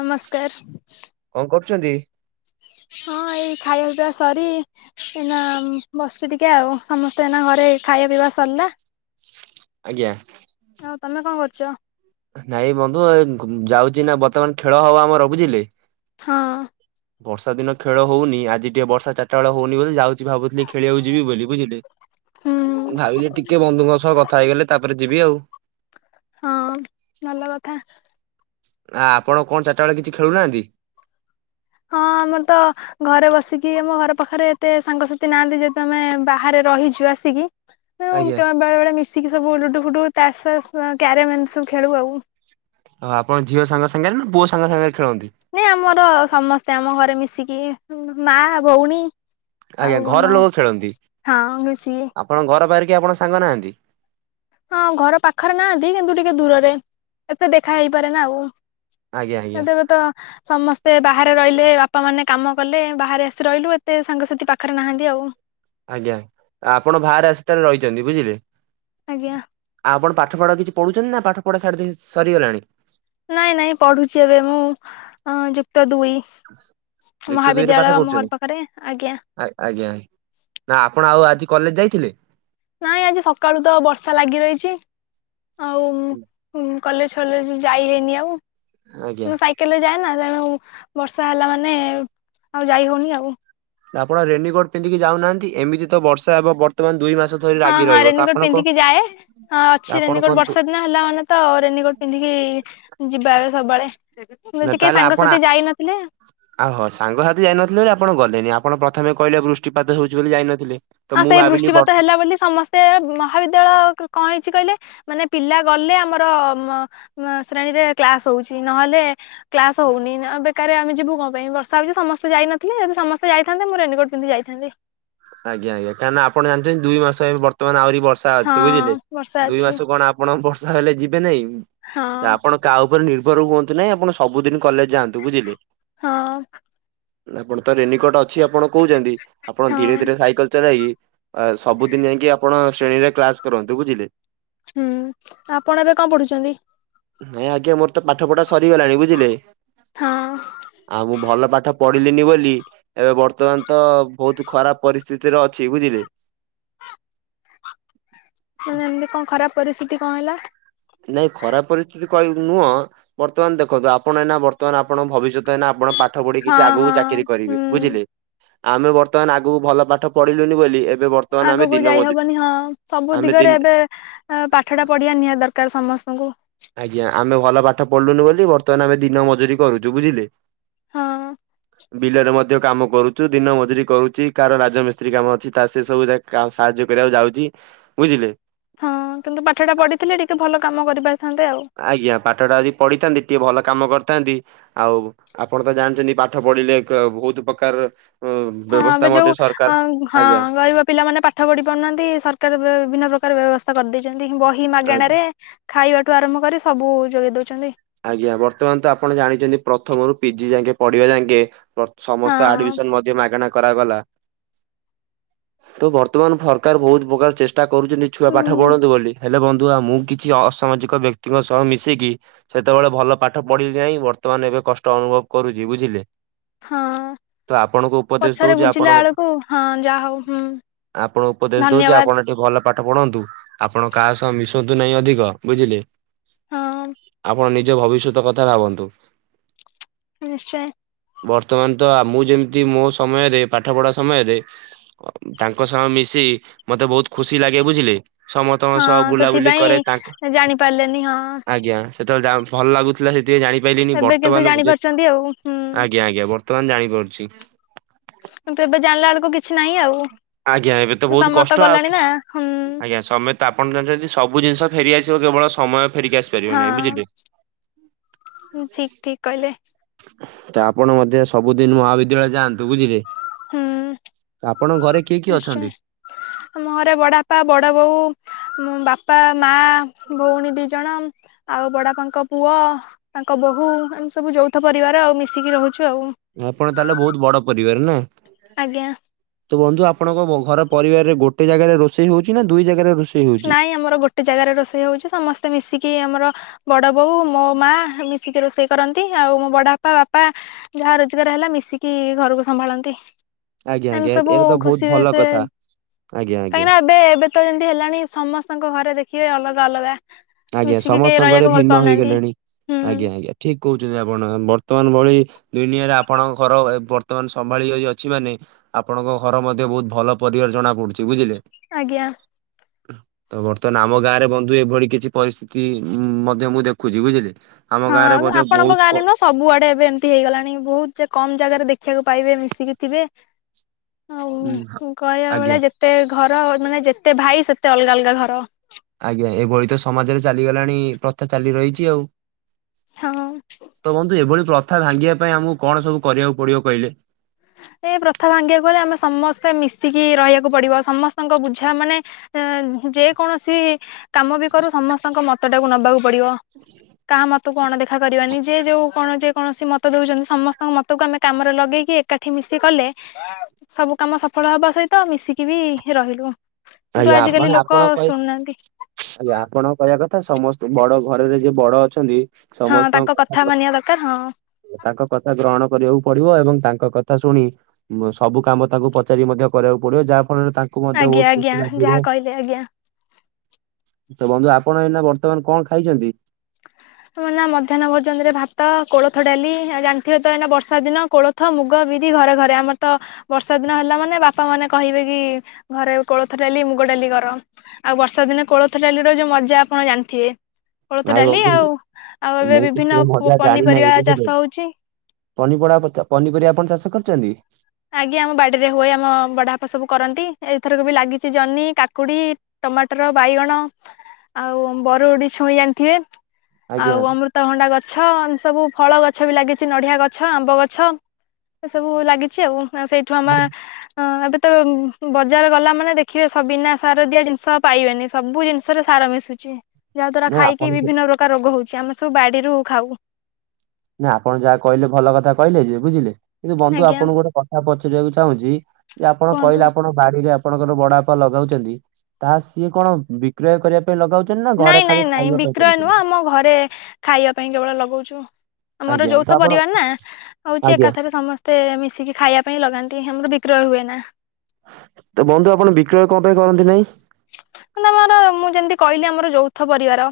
ନମସ୍କାର। କଣ କରୁଛନ୍ତି? ହଁ ଏଇ ଖାଇବା ପିଇବା ସରି। ଏଇନା ବସିଛି ଟିକେ ଆଉ ସମସ୍ତେ ଏଇନା ଘରେ ଖାଇବା ପିଇବା ସରିଲା। ଆଜ୍ଞା। ଆଉ ତମେ କଣ କରୁଚ? ନାଇଁ ବନ୍ଧୁ ଏ ଯାଉଚି ନା ବର୍ତ୍ତମାନ ଖେଳ ହବ ଆମର ବୁଝିଲେ। ହଁ। ବର୍ଷା ଦିନ ଖେଳ ହଉନି ଆଜି ଟିକେ ବର୍ଷ ଚାରିଟା ବେଳ ହଉନି ବୋଲି ଯାଉ କିଛି ଭାବୁଥିଲ ଖେଳକୁ ଯିବି ବୋଲି ବୁଝିଲେ। ହୁଁ ଭାବିଲି ଟିକେ ବନ୍ଧୁଙ୍କ ସହ କଥା ହେଇଗଲେ ତାପରେ ଯିବି ଆଉ। ହଁ ଭଲ କଥା। ଆ ଆପଣ କଣ ଚାରିଟା ବେଳେ କିଛି ଖେଳୁନାହାନ୍ତି? ହଁ ଆମର ତ ଘରେ ବସିକି ଆମ ଘର ପାଖରେ ଏତେ ସାଙ୍ଗସାଥି ନାହାନ୍ତି ଯେହେତୁ ଆମେ ବାହାରେ ରହିଛୁ ଆସିକି। ଆଜ୍ଞା ବେଳେ ବେଳେ ମିଶିକି ସବୁ ଲୁଡୁ ଫୁଡୁ ତାସ୍ ଫାସ୍ କ୍ୟାରମ ସବୁ ଖେଳୁ ଆଉ। ହ ଆପଣ ଝିଅ ସାଙ୍ଗ ସାଙ୍ଗରେ ନା ପୁଅ ସାଙ୍ଗ ସାଙ୍ଗରେ ଖେଳନ୍ତି? ନାଇ ଆମର ସମସ୍ତେ ଆମ ଘରେ ମିଶିକି ମା ଭଉଣୀ। ଆଜ୍ଞା ଆଉ ଆମ ଘର ଲୋକ ଖେଳନ୍ତି। ହଁ ମିଶିକି। ଆପଣ ଘର ପାଖରେ କେହି ଆପଣ ସାଙ୍ଗ ନାହାନ୍ତି? ହଁ ଘର ପାଖରେ ନାହାନ୍ତି କିନ୍ତୁ ଟିକେ ଦୂରରେ ଏତେ ଦେଖା ହେଇପାରେ ନା ଆଉ। ଆଜ୍ଞା ସେ ଆଜ୍ଞା ଦେବେ ତ ସମସ୍ତେ ବାହାରେ ରହିଲେ ବାପା ମାନେ। କାମ କଲେ ବାହାରେ ଆସି ରହିଲୁ ଏତେ ସାଙ୍ଗସାଥି ପାଖରେ ନାହାନ୍ତି ଆଉ। ଆଜ୍ଞା ଆପଣ ବାହାରେ ଆସି ତାରେ ରହିଛନ୍ତି ବୁଝିଲେ। ଆଜ୍ଞା। ଆଉ ଆପଣ ପାଠପଢ଼ କିଛି ପଢ଼ୁଛନ୍ତି ନା ପାଠ ପଢା ସାଡି ଦେଇ ସରିଗଲାଣି। ନାଇଁ ନାଇଁ ପଢୁଛି ଏବେ ମୁଁ ଯୁକ୍ତ ଦୁଇ। ଯୁକ୍ତ ଦୁଇରେ ପାଠ ମହାବିଦ୍ୟାଳୟ ଆମ ପଢୁଛନ୍ତି? ଘର ପାଖରେ ଆଜ୍ଞା। ଆ ଆଜ୍ଞା ନା ଆପଣ ଆଉ ଆଜି କଲେଜ ଯାଇଥିଲେ? ନାଇଁ ଆଜି ସକାଳୁ ତ ବର୍ଷା ଲାଗି ରହିଛି ଆଉ କଲେଜ ଫଲେଜ ଯାଇ ହେଇନି ଆଜ୍ଞା ଆଉ ସାଇକେଲେ ଯାଏନା ତେଣୁ ବର୍ଷା ହେଲା ମାନେ ଆଉ ଯାଇ ହଉନି ଆଉ। ଆପଣ ରେନିକୋଟ ପିନ୍ଧିକି ଯାଉନାହାନ୍ତି ଏମିତି ତ ବର୍ଷା ହେବ ବର୍ତ୍ତମାନ ଦୁଇ ମାସ ଧରି ହଁ ଲାଗି ହଁ ରହିବ ତ ରେନିକୋଟ ଆପଣ କ ପିନ୍ଧିକି ଯାଏ ହଁ ଅଛି ଆପଣ ରେନିକୋଟ କନ୍ତୁ ବର୍ଷା ଦିନା ହେଲା ମାନେ ତ ରେନିକୋଟ ପିନ୍ଧିକି ଯିବା ସବୁବେଳେ। [unintelligible] ସାଙ୍ଗସାଥି ଯାଇନଥିଲେ। ଆଉ ହୋ ସାଙ୍ଗସାଥି ଯାଇନଥିଲେ ବୋଲି ଆପଣ ଗଲେନି ଆପଣ ପ୍ରଥମେ କହିଲେ ବୃଷ୍ଟିପାତ ହଉଛି ବୋଲି ଯାଇନଥିଲେ। ତ ଆ ମୁଁ ସେଇ ଭାବିଲି ବ ବୃଷ୍ଟିପାତ ହେଲା ବୋଲି ସମସ୍ତେ ସେ ମହାବିଦ୍ୟାଳୟ କଣ ହେଇଛି କହିଲେ ମାନେ ପିଲା ଗଲେ ଆମର ଶ୍ରେଣୀରେ କ୍ଲାସ ହଉଛି ନହେଲେ କ୍ଲାସ ହଉନି ଅବେ କାରେ ଆମେ ଯିବୁ କଣ ପାଇଁ ବର୍ଷା ହଉଛି ସମସ୍ତେ ଯାଇନଥିଲେ ଯଦି ସମସ୍ତେ ଯାଇଥାନ୍ତେ ମୁ ରେନିକୋଟ ପିନ୍ଧିକି ଯାଇଥାନ୍ତି। ଆଜ୍ଞା ଆଜ୍ଞା କାହିଁନା ଆପଣ ଜାଣିଥିବେ ଦୁଇ ମାସ ଏବେ ବର୍ତ୍ତମାନ ଆହୁରି ବର୍ଷା ଅଛି ବୁଝିଲେ ହଁ ବର୍ଷା ଦୁଇ ଅଛି ମାସ କଣ ଆ ଆପଣ ବର୍ଷା ହେଲେ ଯିବେ ନାଇଁ ହଁ ଆପଣ କାହା ଉପରେ ନିର୍ଭର ହୁଅନ୍ତୁ ନାଇଁ ଆପଣ ସବୁଦିନ କଲେଜ ଯାଆନ୍ତୁ ବୁଝିଲେ। ହଁ ଆପଣ ତ ରେନିକଟ ଅଛି ଆପଣ କହୁଛନ୍ତି ଆପଣ ଧୀରେ ହଁ ଧୀରେ ସାଇକେଲ ଚଲାଇ ସବୁଦିନ ଯାଇକି ଆପଣ ଶ୍ରେଣୀରେ କ୍ଲାସ କରନ୍ତୁ ବୁଝିଲେ। ହୁଁ ଆପଣ ଏବେ କଣ ପଢୁଛନ୍ତି। ନାଇଁ ଆଜ୍ଞା ମୋର ତ ପାଠ ପଢା ସରିଗଲାଣି ବୁଝିଲେ। ହଁ। ଆଉ ମୁଁ ଭଲ ପାଠ ପଢିଲିନି ବୋଲି ଏବେ ବର୍ତ୍ତମାନ ତ ବହୁତ୍ ଖରାପ ପରିସ୍ଥିତିରେ ଅଛି ବୁଝିଲେ। ମାନେ ଏମିତି କଣ ଖରାପ ପରିସ୍ଥିତି କଣ ହେଲା। ନାଇଁ ଖରାପ ପରିସ୍ଥିତି କହିବ ନୁହଁ। ବର୍ତ୍ତମାନ ଦେଖନ୍ତୁ ଆପଣ ଏନା ବର୍ତ୍ତମାନ ଆପଣ ଭବିଷ୍ୟତ ଏଇ ଆପଣ ପା ପାଠ ପଢି ହଁ କିଛି ହଁ ଆଗକୁ ଚାକିରି କରିବେ ହୁଁ ବୁଝିଲେ ଆମେ ବର୍ତ୍ତମାନ ଆଗକୁ ଭଲ ପାଠ ପଢିଲୁନି ବୋଲି ଏବେ ବର୍ତ୍ତମାନ ଆମେ ଆଗକୁ ଦିନ ଯାଇ ମଜୁ ହବନି ହଁ ସବୁ ଆମେ ଦିନ ଦିଗରେ ଏବେ ପାଠଟା ପଢ଼ିବା ନିହାତି ଦରକାର ସମସ୍ତଙ୍କୁ। ଆଜ୍ଞା ଆମେ ଭଲ ପାଠ ପଢିଲୁନୁ ବୋଲି ବର୍ତ୍ତମାନ ଆମେ ଦିନ ମଜୁରି କରୁଛୁ ବୁଝିଲେ। ହଁ। ବିଲରେ ମଧ୍ୟ କାମ କରୁଚୁ ଦିନ ମଜୁରି କରୁଚି କାହାର ରାଜମିସ୍ତ୍ରୀ କାମ ଅଛି ତା ସେ ସବୁ ଯା କାକୁ ସାହାଯ୍ୟ କରିବାକୁ ଯାଉଛି ବୁଝିଲେ। ହଁ କିନ୍ତୁ ପାଠଟା ପଢ଼ିଥିଲେ ଟିକେ ଭଲ କାମ କରିପାରିଥାନ୍ତେ ଆଉ। ଆଜ୍ଞା ପାଠଟା ଆଜି ପଢିଥାନ୍ତି ଟିକେ ଭଲ କାମ କରିଥାନ୍ତି ଆଉ ଆପଣ ତ ଜାଣିଛନ୍ତି ପାଠ ପଢିଲେ ବହୁତ ପ୍ରକାର ଅ ହଁ ବ୍ୟବସ୍ଥା ଏବେ ମଧ୍ୟ ଯୋଉ ସରକାର ଅଂ ହଁ ଆଜ୍ଞା ଗରିବ ପିଲା ମାନେ ପା ପାଠ ପଢି ପାରୁନାହାନ୍ତି ସରକାର ବିଭିନ୍ନ ପ୍ରକାର ବ୍ୟବସ୍ଥା କରିଦେଇଛନ୍ତି ବହି ଆଜ୍ଞା ମାଗଣାରେ ଖାଇବାଠୁ ଆରମ୍ଭ କରି ସବୁ ଯୋଗାଇ ଦେଉଛନ୍ତି। ଆଜ୍ଞା ବର୍ତ୍ତମାନ ତ ଆପଣ ଜାଣିଛନ୍ତି ପ୍ରଥମରୁ ପିଜି ଯାଇକେ ପଢିବା ଯାଙ୍କେ ହଁ ସମସ୍ତ ଆଡମିସନ ମଧ୍ୟ ମାଗଣା କରାଗଲା। ତ ବର୍ତ୍ତମାନ ସରକାର ବହୁତ ପ୍ରକାର ଚେଷ୍ଟା କରୁଛନ୍ତି ଛୁଆ ପାଠ ହୁଁ ପଢନ୍ତୁ ବୋଲି ହେଲେ ବନ୍ଧୁ ମୁଁ କିଛି ଅସାମାଜିକ ବ୍ୟକ୍ତିଙ୍କ ସହ ମିଶିକି ସେତେବେଳେ ଭଲ ପାଠ ପଢିଲି ନାହିଁ ବର୍ତ୍ତମାନ ଏବେ କଷ୍ଟ ଅନୁଭବ କରୁଛି ବୁଝିଲେ। ହଁ ତ ଆପଣଙ୍କୁ ଉପଦେଶ ପଛରେ ଦଉଛି ଆପଣ ବୁଝିଲା ଳାକୁ ହଁ ଯାହା ହଉ ହୁଁ। ଆପଣ ଉପଦେଶ ଦଉଛି ଧନ୍ୟବାଦ ଆପଣ ଟିକେ ଭଲ ପାଠ ପଢନ୍ତୁ ଆପଣ କାହା ସହ ମିଶନ୍ତୁ ନାହିଁ ଅଧିକ ବୁଝିଲେ। ହଁ। ଆପଣ ନିଜ ଭବିଷ୍ୟତ କଥା ଭାବନ୍ତୁ। ନିଶ୍ଚୟ। ବର୍ତ୍ତମାନ ତ ଆ ମୁଁ ଯେମିତି ମୋ ସମୟରେ ପାଠ ପଢ଼ା ସମୟରେ ତାଙ୍କ ସହ ମିଶି ମତେ ବହୁତ ଖୁସି ଲାଗେ ବୁଝିଲେ। ସମସ୍ତଙ୍କ ହଁ ସହ ବୁଲାବୁଲି କରେ ତାଙ୍କ ସେଥିପାଇଁ ଜାଣି ପାରିଲେନି ହଁ ଆଜ୍ଞା। ସେତେ ବେଳେ ଯା ଭଲ ଲାଗୁଥିଲା ସେତିିରେ ଜାଣି ପାଇଲିିନି ଏବେ କିନ୍ତୁ ବର୍ତ୍ତମାନ ଜାଣିପାରୁଛନ୍ତି ଆଉ ହୁଁ। ଆଜ୍ଞା ଆଜ୍ଞା ବ ବର୍ତ୍ତମାନ ଜାଣିପାରୁଛି। କିନ୍ତୁ ଏବେ ଜାଣିଲା ଳକୁ କିଛି ନାହିଁ ଆଉ। ଆଜ୍ଞା ଏବେ ତ ସେ ବହୁତ ସମୟ କଷ୍ଟ ଆଉ ଗଲାଣି ନା କିଛି ହୁଁ ଆଜ୍ଞା ସମେ ତ ଆପଣ ଜାଣିଛନ୍ତି ସବୁ ଜିନିଷ ଫେରି ଆସିବ କେବଳ ସମୟ ଫେରିକି ଆସି ଫେରିବ ନାଇଁ ବୁଝିଲେ। ହଁ। ଠିକ ଠିକ କହିଲେ ତା ଆପଣ ମଧ୍ୟ ସବୁଦିନ ମହାବିଦ୍ୟାଳୟ ଯାଆନ୍ତୁ ବୁଝିଲେ ହୁଁ ଆପଣଙ୍କ ଘରେ କିଏ କିଏ ନିଶ୍ଚୟ ଅଛନ୍ତି? ଆମ ଘରେ ବଡପା ବଡ ବୋଉ ମୁଁ ବାପା ମା ଭଉଣୀ ଦି ଜଣ ଆଉ ବଡ ବାପାଙ୍କ ପୁଅ ତାଙ୍କ ବୋହୂ ଏମିତି ସବୁ ଯୌଥ ପରିବାର ଆଉ ମିଶିକି ରହୁଛୁ ଆଉ। ଆପଣ ତାହେଲେ ବହୁତ ବଡ ପରିବାର ନୁହେଁ। ଆଜ୍ଞା। ତ ବନ୍ଧୁ ଆପଣଙ୍କ ଘର ପରିବାରରେ ଗୋଟେ ଜାଗାରେ ରୋଷେଇ ହଉଛି ନା ଦୁଇ ଜାଗାରେ ରୋଷେଇ ହଉଛି? ନାଇଁ ଆମର ଗୋଟେ ଜାଗାରେ ରୋଷେଇ ହଉଛି ସମସ୍ତେ ମିଶିକି ଆମର ବଡ ବୋଉ ମୋ ମା ମିଶିକି ରୋଷେଇ କରନ୍ତି ଆଉ ମୋ ବଡପା ବାପା ଯାହା ରୋଜଗାର ହେଲା ମିଶିକି ଘରକୁ ସମ୍ଭାଳନ୍ତି। ଆଜ୍ଞା ଏମ ଆଜ୍ଞା ସବୁ ଏଇଟା ତ ବହୁତ ଖୁସିରେ ଭଲ ସେ କଥା ଆଜ୍ଞା ଆଜ୍ଞା। କାହିଁକି ନା ଏବେ ଏବେ ଟ ଯେମିତି ହେଲାଣି ସମସ୍ତଙ୍କ ଘରେ ଦେଖିବେ ଅଲଗା ଅଲଗା ଆଜ୍ଞା ମିଶିକି କେହି ସମସ୍ତଙ୍କରେ ରହିବାକୁ ଭଲ ଭିନ୍ନ ପାଉନାହାନ୍ତି ହେଇଗଲେଣି ହୁଁ ଆଜ୍ଞା ଆଜ୍ଞା ଠିକ କହୁଛନ୍ତି ଆପଣ ବର୍ତ୍ତମାନ ଭଳି ଦୁନିଆରେ ଆପଣଙ୍କ ଘର ବର୍ତ୍ତମାନ ସମ୍ଭାଳି ହଇ ଅଛି ମାନେ ଆପଣଙ୍କ ଘର ମଧ୍ୟ ବହୁତ ଭଲ ପରିବାର ଜଣା ପଡୁଛି ବୁଝିଲେ। ଆଜ୍ଞା। ତ ବର୍ତ୍ତମାନ ଆମ ଗାଁ ରେ ବନ୍ଧୁ ଏଭଳି କିଛି ପରିସ୍ଥିତି ଉଁ ମଧ୍ୟ ମୁଁ ଦେଖୁଛି ବୁଝିଲେ। ଆମ ହଁ ଗାଁରେ ମଧ୍ୟ ଆପଣଙ୍କ ବହୁତ ଗାଁ କ ରେ ନୁସ୍ ସବୁଆଡେ ଏବେ ଏମିତି ହେଇଗଲାଣି ବହୁତ ଜେ କମ୍ ଜାଗାରେ ଦେଖିବାକୁ ପାଇବେ ମିଶିକି ଥିବେ ଆଉ ଉଁ କହିବା ଆଜ୍ଞା ବେଳେ ଯେତ୍ ଟେ ଘର ମାନେ ଯେତେ ଭାଇ ସେତେ ଅଲଗା ଅଲଗା ଘର। ଆଜ୍ଞା ଏଭଳି ତ ସମାଜରେ ଚାଲିଗଲାଣି ପ୍ରଥା ଚାଲି ରହିଚି ଆଉ। ହଁ। ତ ବନ୍ଧୁ ଏଭଳି ପ୍ରଥା ଭାଙ୍ଗିବା ପାଇଁ ଆମକୁ କଣ ସବୁ କରିବାକୁ ପଡିବ କହିଲେ? ସେ ପ୍ରଥା ଭାଙ୍ଗିବାକୁ ଗଲେ ଆମେ ସମସ୍ତେ ମିଶିକି ରହିବାକୁ ପଡିବ ସମସ୍ତଙ୍କ ବୁଝା ମାନେ ଏଁ ଯେକୌଣସି କାମ ବି କରୁ ସମସ୍ତଙ୍କ ମତ ଟାକୁ ନବାକୁ ପଡିବ। କା ମତକୁ ଅଣଦଖା କରିବାନି ଯେ ଯୋଉ କଣ ଯେ କୌଣସି ମତ ଦଉଚନ୍ତି ସମସ୍ତଙ୍କ ମତକୁ ଆମେ କାମରେ ଲଗେଇକି ଏ ଏକାଠି ମିଶି କଲେ ସବୁ କାମ ସଫଳ ହବା ସହିତ ମିଶିକି ବି ରହିଲୁ। କିନ୍ତୁ ଆଜ୍ଞା ଆଜିକାଲି ମାନେ ଆପଣ ଲୋକ କହିବା ଶୁଣୁନାହାନ୍ତି। ଆଜ୍ଞା ଆପଣଙ୍କ କହିବା କଥା ସମସ୍ତେ ବଡ ଘରରେ ଯିଏ ବଡ ଅଛନ୍ତି ହଁ ତାଙ୍କ କଥା ମାନିବା ଦରକାର୍ ହଁ। ତାଙ୍କ କଥା ଗ୍ରହଣ କରିବାକୁ ପଡିବ ଏବଂ ତାଙ୍କ କଥା ଶୁଣି ବ ସବୁ କାମ ତାଙ୍କୁ ପଚାରି ମଧ୍ୟ କରିବାକୁ ପଡିବ ଯାହା ଫଳରେ ତାଙ୍କୁ ମଧ୍ୟ ଆଜ୍ଞା ବହୁତୁ ଆଜ୍ଞା ଯାହା କହିଲେ ଆଜ୍ଞା। ତ ବନ୍ଧୁ ଆପଣ ଏଇନା ବର୍ତ୍ତମାନ୍ କଣ ଖାଇଚନ୍ତି? ତ ନା ମଧ୍ୟାହ୍ନ ଭୋଜନରେ ଭାତ, କୋଳଥ ଡାଲି ଆଉ ଜାଣିଥିବ ତ ଏଇନା ବର୍ଷା ଦିନ କୋଳ ଥ, ମୁଗ, ବିରି ଘରେ ଘରେ ଆମର ତ ବର୍ଷା ଦିନ ହେଲା ମାନେ ବାପା ମାନେ କହିବେ କି ଘରେ କୋଳଥ ଡାଲି ମୁଗ ଡାଲି କର। ଆଉ ବର୍ଷା ଦିନେ କୋଳଥ ଡାଲି ଯଉଟା ଯଉ ମଜା ଆପଣ ଜାଣିଥିବେ। କୋଳଥ ନାଇଁ ଡାଲି ଆଉ ଆଉ ବନ୍ଧୁ ଏବେ ମୁଁ ତ ବିଭିନ୍ନ ସେ ମଜା ଜାଣିିନାଇ ପନିପରିବା ଚାଷ ବୁଝିଲେ। ହଉଛି ପନି ପଡାପତ ପନିପରିବା ଆପଣ ଚାଷ କରୁଚନ୍ତି? ଆଜ୍ଞା ଆମ ବାଡିରେ ହୁଏ ଆମ ବଡ ବାପା ସବୁ କରନ୍ତି ଏଥରକୁ ବି ଲାଗିଛି ଜନି, କାକୁଡି ଟମାଟର, ବାଇଗଣ, ଆଉ ବରଗୁଡି ଛୁଇଁ ଜାଣିଥିବେ ଆଉ ଆଜ୍ଞା ଅମୃତ୍ ତ ଭଣ୍ଡା ଗଛ ଏମ ସବୁ ଫଳ ଗଛ ବି ଲାଗିଚି ନଡ଼ିଆ ଗଛ ଆମ୍ବ ଗଛ ଏ ସବୁ ଲାଗି ଚି ଆଉ ସେଇଠୁ ଆମେ ହଁ ଏବେ ତ ବଜାର ଗଲା ମାନେ ଦେଖିବେ ସ- ବିନା ସାର ଦିଆ ଜିନିଷ ପାଇବେନି ସବୁ ଜିନିଷରେ ସାର ମିଶୁଚି। ଚି ଯାହା ଦ୍ଵାରା ନା ଖାଇକି ଆପଣ ବିଭିନ୍ନ ପ୍ରକାର ରୋଗ ହଉଚି। ଆମେ ସବୁ ବାଡିରୁ ଖାଉ। ନା ଆପଣ ଯାହା କହିଲେ ଭଲ କଥା କହିଲେ ଯେ ବୁଝିଲେ କିନ୍ତୁ ବନ୍ଧୁ ଆଜ୍ଞା ଆପଣଙ୍କୁ ଗୋଟେ କଥା ପଚାରିବାକୁ ଚାହୁଁଚି ଯେ ଆପଣ କୁହନ୍ତୁ କହିଲେ ଆପଣ ବାଡିରେ ଆପଣଙ୍କର ବଡପା ଲଗଉଚନ୍ତି ତାହା ସିଏ କଣ ବିକ୍ରୟ କରିବା ଲଗାଉଚନ୍ତି ନା। ନାଇଁ ଘରେ ଖାଲି ନାଇଁ ନାଇଁ ଖାଇବା ପାଇଁ ବିକ୍ରୟ ନୁହଁ କରୁଛନ୍ତି? ଆମ ଘରେ ଖାଇବା ପାଇଁ କେବଳ ଲଗଉଚୁ ଆମର ଆଜ୍ଞା ତ ଯୌଥ ଆପଣ ପରିବାର ନା ହଉଚି ଆଜ୍ଞା ଏକାଥରେ ସମସ୍ତେ ତେ ମିଶିକି ଖାଇବା ପାଇଁ ଲଗାନ୍ତି ଆମର ବିକ୍ରୟ ହୁଏ ନା। ତ ବନ୍ଧୁ ଆପଣ ବିକ୍ରୟ କଣ ପାଇଁ କରନ୍ତି ନାଇଁ? ମାନେ ଆମର ମୁଁ ଯେମିତି କହିଲି ଆମର ଯୌଥ ପରିବାର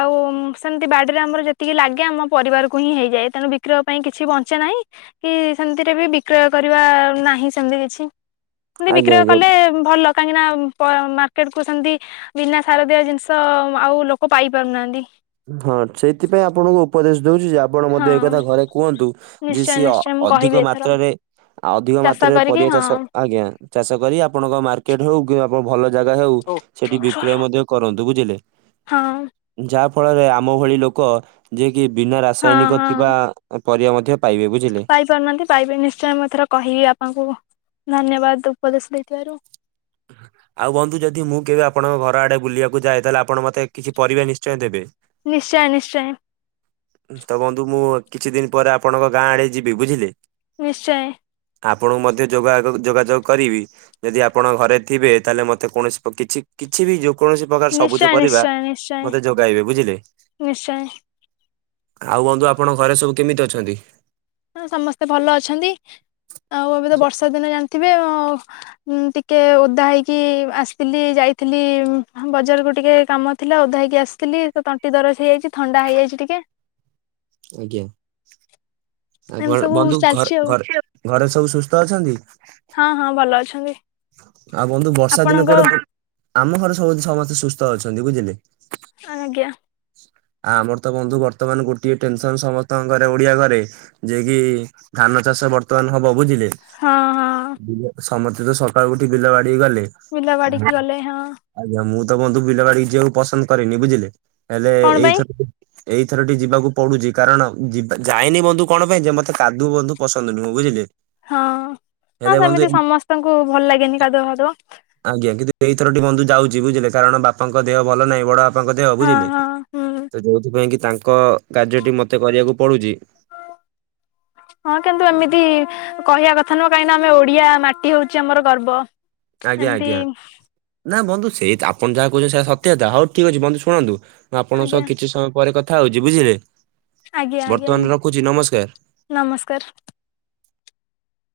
ଆଉ ସେମିତି ବାଡିରେ ଆମର ଯେତିକି ଲାଗେ ଆମ ପରିବାରକୁ ହିଁ ହେଇଯାଏ ତେଣୁ ବିକ୍ରୟ ପାଇଁ କିଛି ବଞ୍ଚେ ନାହିଁ କି ସେମିତିରେ ବି ବିକ୍ରୟ କରିବା ନାହିଁ ସେମିତି କିଛି। ସେମତି ଆଜ୍ଞା ବିକ୍ରୟ ଆଜ୍ଞା କଲେ ଭଲ କାହିଁକି ନା ପ-ମା କୁ ସେମିତି ବିନା ସାର ଦିଆ ଜିନିଷ ଆଉ ଲୋକ ପାଇ ପାରୁନାହାନ୍ତି। ହଁ ସେଇଥିପାଇଁ ଆପଣଙ୍କୁ ଉପଦେଶ ଦଉଚି ଯେ ଆପ୍ ଆପଣ ହଁ। ମଧ୍ୟ ଏକଥା ଘରେ କୁହନ୍ତୁ ଯେ ନିଶ୍ଚୟ ସିଏ ନିଶ୍ଚୟ ମୁଁ କହିବି ଅଧିକ ଏଥର ମାତ୍ରାରେ ଆଉ ଅଧିକ ଚାଷ ମାତ୍ରାରେ କରିକି ପରିବା ହଁ ଚାଷ ଆଜ୍ଞା ଚାଷ କରି ଆପଣଙ୍କ ମାର୍କ ଟେ ହଉ କିବା ଆପଣ ଭଲ ଜାଗା ହଉ ସେଠି ହଁ। ବିକ୍ରୟ ମଧ୍ୟ କରନ୍ତୁ ବୁଝିଲେ? ଯାହା ଫଳରେ ଆମ ଭଳି ଲୋକ ଯିଏ କି ବିନା ହଁ ରାସାୟନିକ ଥିବା ହଁ ପରିବା ମଧ୍ୟ ପାଇବେ ବୁଝିଲେ। ପାଇପାରୁନାହାନ୍ତି। ପାଇବେ ନିଶ୍ଚୟ ମୁଁ ଏଥର କହିବି ଆପଣଙ୍କୁ। ଧନ୍ୟବାଦ ଉପଦେଶ ଦେଇଥିବାରୁ। [inaudible] ଆଉ ବନ୍ଧୁ ଯଦି ମୁଁ କେବେ ଆପଣଙ୍କ ଘର ଆଡେ ବୁଲିବାକୁ ଯାଏ ତାହେଲେ ଆପଣ ମତେ କିଛି ପରିବା ନିଶ୍ଚୟ ଦେବେ। ନିଶ୍ଚୟ ନିଶ୍ଚୟ। ତ ବନ୍ଧୁ ମୁଁ କିଛି ଦିନ ପରେ ଆପଣଙ୍କ ଗାଁ ଆଡେ ଯିବି ବୁଝିଲେ? ନିଶ୍ଚୟ। ଆପଣଙ୍କୁ ମଧ୍ୟ ଯୋଗ ଆଗକୁ- ଯୋଗାଯୋଗ କରିବି। ଯଦି ଆପଣ ଘରେ ଥିବେ। ତାଆଲେ ମତେ କୌଣସି କିଛି କିଛି ବି ଯୋଉ କୌଣସି ପ୍ରକାର ସବୁଜ ନିଶ୍ଚୟ ପରିବା ମତେ ଯୋଗାଇବେ ବୁଝିଲେ? ନିଶ୍ଚଏ। ଆଉ ବନ୍ଧୁ ଆପଣଙ୍କ ଘରେ ସବୁ କେମିତି ଅଛନ୍ତି? ସମସ୍ତେ ଭଲ ଅଛନ୍ତି। ଆଉ ଏବେ ତ ବର୍ଷା ଦିନ ଜାଣିଥିବେ ଆଉ। ଟିକେ ଓଦା ହେଇକି ଆସିଥିଲି। ଯାଇଥିଲି ବଜାରକୁ ଟିକେ କାମ ଥିଲା ଓଦା ହେଇକି ଆସିଥିଲି। ତଣ୍ଟି ଦରଜ ହେଇଯାଇଛି ଥଣ୍ଡା ହେଇଯାଇଛି ଟିକେ। ଆଜ୍ଞା। ଏମିତି ଆଉ ସବୁ ବନ୍ଧୁ ଚାଲିଛି ଘରେ ଆଉ ଘର ଘରେ ସବୁ ସୁସ୍ଥ ଅଛନ୍ତି? ହଁ ହଁ ଭଲ ଅଛନ୍ତି। ଆଉ ବନ୍ଧୁ ବର୍ଷା ଦିନ ଆପଣଙ୍କ କୁଆଡେ? ଆମ ଘରେ ସବୁ ସମସ୍ତେ ସୁସ୍ଥ ଅଛନ୍ତି ବୁଝିଲେ। ଆଜ୍ଞା। ଆ ଆମର ତ ବନ୍ଧୁ ବର୍ତ୍ତମାନ ଗୋଟିଏ ଟେନସନ ସମସ୍ତଙ୍କ ଘରେ ଓଡିଆ ଘରେ ଯେକି ଧାନ ଚାଷ ବର୍ତ୍ତମାନ ହବ ବୁଝିଲେ? ହଁ ହଁ। ସମସ୍ତେ ତ ସକାଳୁ ଉଠି ବିଲ ବାଡିିକି ଗଲେ। ବିଲ ବାଡିିକି ଗଲେ ହଁ। ଆଜ୍ଞା। ମୁଁ ତ ବନ୍ଧୁ ବିଲବାଡିକି ଯିବାକୁ ପସନ୍ଦ କରେନି ବୁଝିଲେ। ହେଲେ କଣ ପାଇଁ ଏଇଥ ଏଇଥରଟି ଯିବାକୁ ପଡୁଛି କାରଣ ଯିବା ଯାଏନି ବନ୍ଧୁ କଣ ପାଇଁ ଯେ ମତେ କାଦୁଅ ବନ୍ଧୁ ପସନ୍ଦ ନୁହେଁ ବୁଝିଲେ? ହଁ। ହଁ ହେଲେ ବନ୍ଧୁ ସେମିତି ଏଇ- ସମସ୍ତଙ୍କୁ ଭଲ ଲାଗେନି କାଦୁଅ ଫାଦୁଅ। ଆଜ୍ଞା। କିନ୍ତୁ ଏଇଥରଟି ବନ୍ଧୁ ଯାଉଛି ବୁଝିଲେ କାରଣ ବାପାଙ୍କ ଦେହ ଭଲ ନାହିଁ। ବଡାଆ ବାପାଙ୍କ ଦେହ ହଁ ବୁଝିଲେ ହଁ ହୁଁ ତ ଯୋଉଥିପାଇଁ କି ତାଙ୍କ କାର୍ଯ୍ୟଟି ମତେ କରିଆକୁ ପଡୁଛି। ହଁ କିନ୍ତୁ ଏମିତି କହିବା କଥା ନୁହଁ କାହିଁକିନା ଆମେ ଓଡିଆ ମାଟି ହଉଛି ଆମର ଗର୍ବ। ଆଜ୍ଞା ଏମିତି ଆଜ୍ଞା। ନା ବନ୍ଧୁ ସେଇ ତ ଆପଣ ଯାହା କହୁଛନ୍ତି ସେ ସତ୍ୟତା ହଉ ଠିକ୍ ଅଛି ବନ୍ଧୁ ଶୁଣନ୍ତୁ। ମୁଁ ଆପଣଙ୍କ ଆଜ୍ଞା ସହ କିଛି ସମୟ ପରେ କଥା ହଉଛି ବୁଝିଲେ। ଆଜ୍ଞା ଆଜ୍ଞା। ବର୍ତ୍ତମାନ ରଖୁଛି ନମସ୍କାର। ନମସ୍କାର।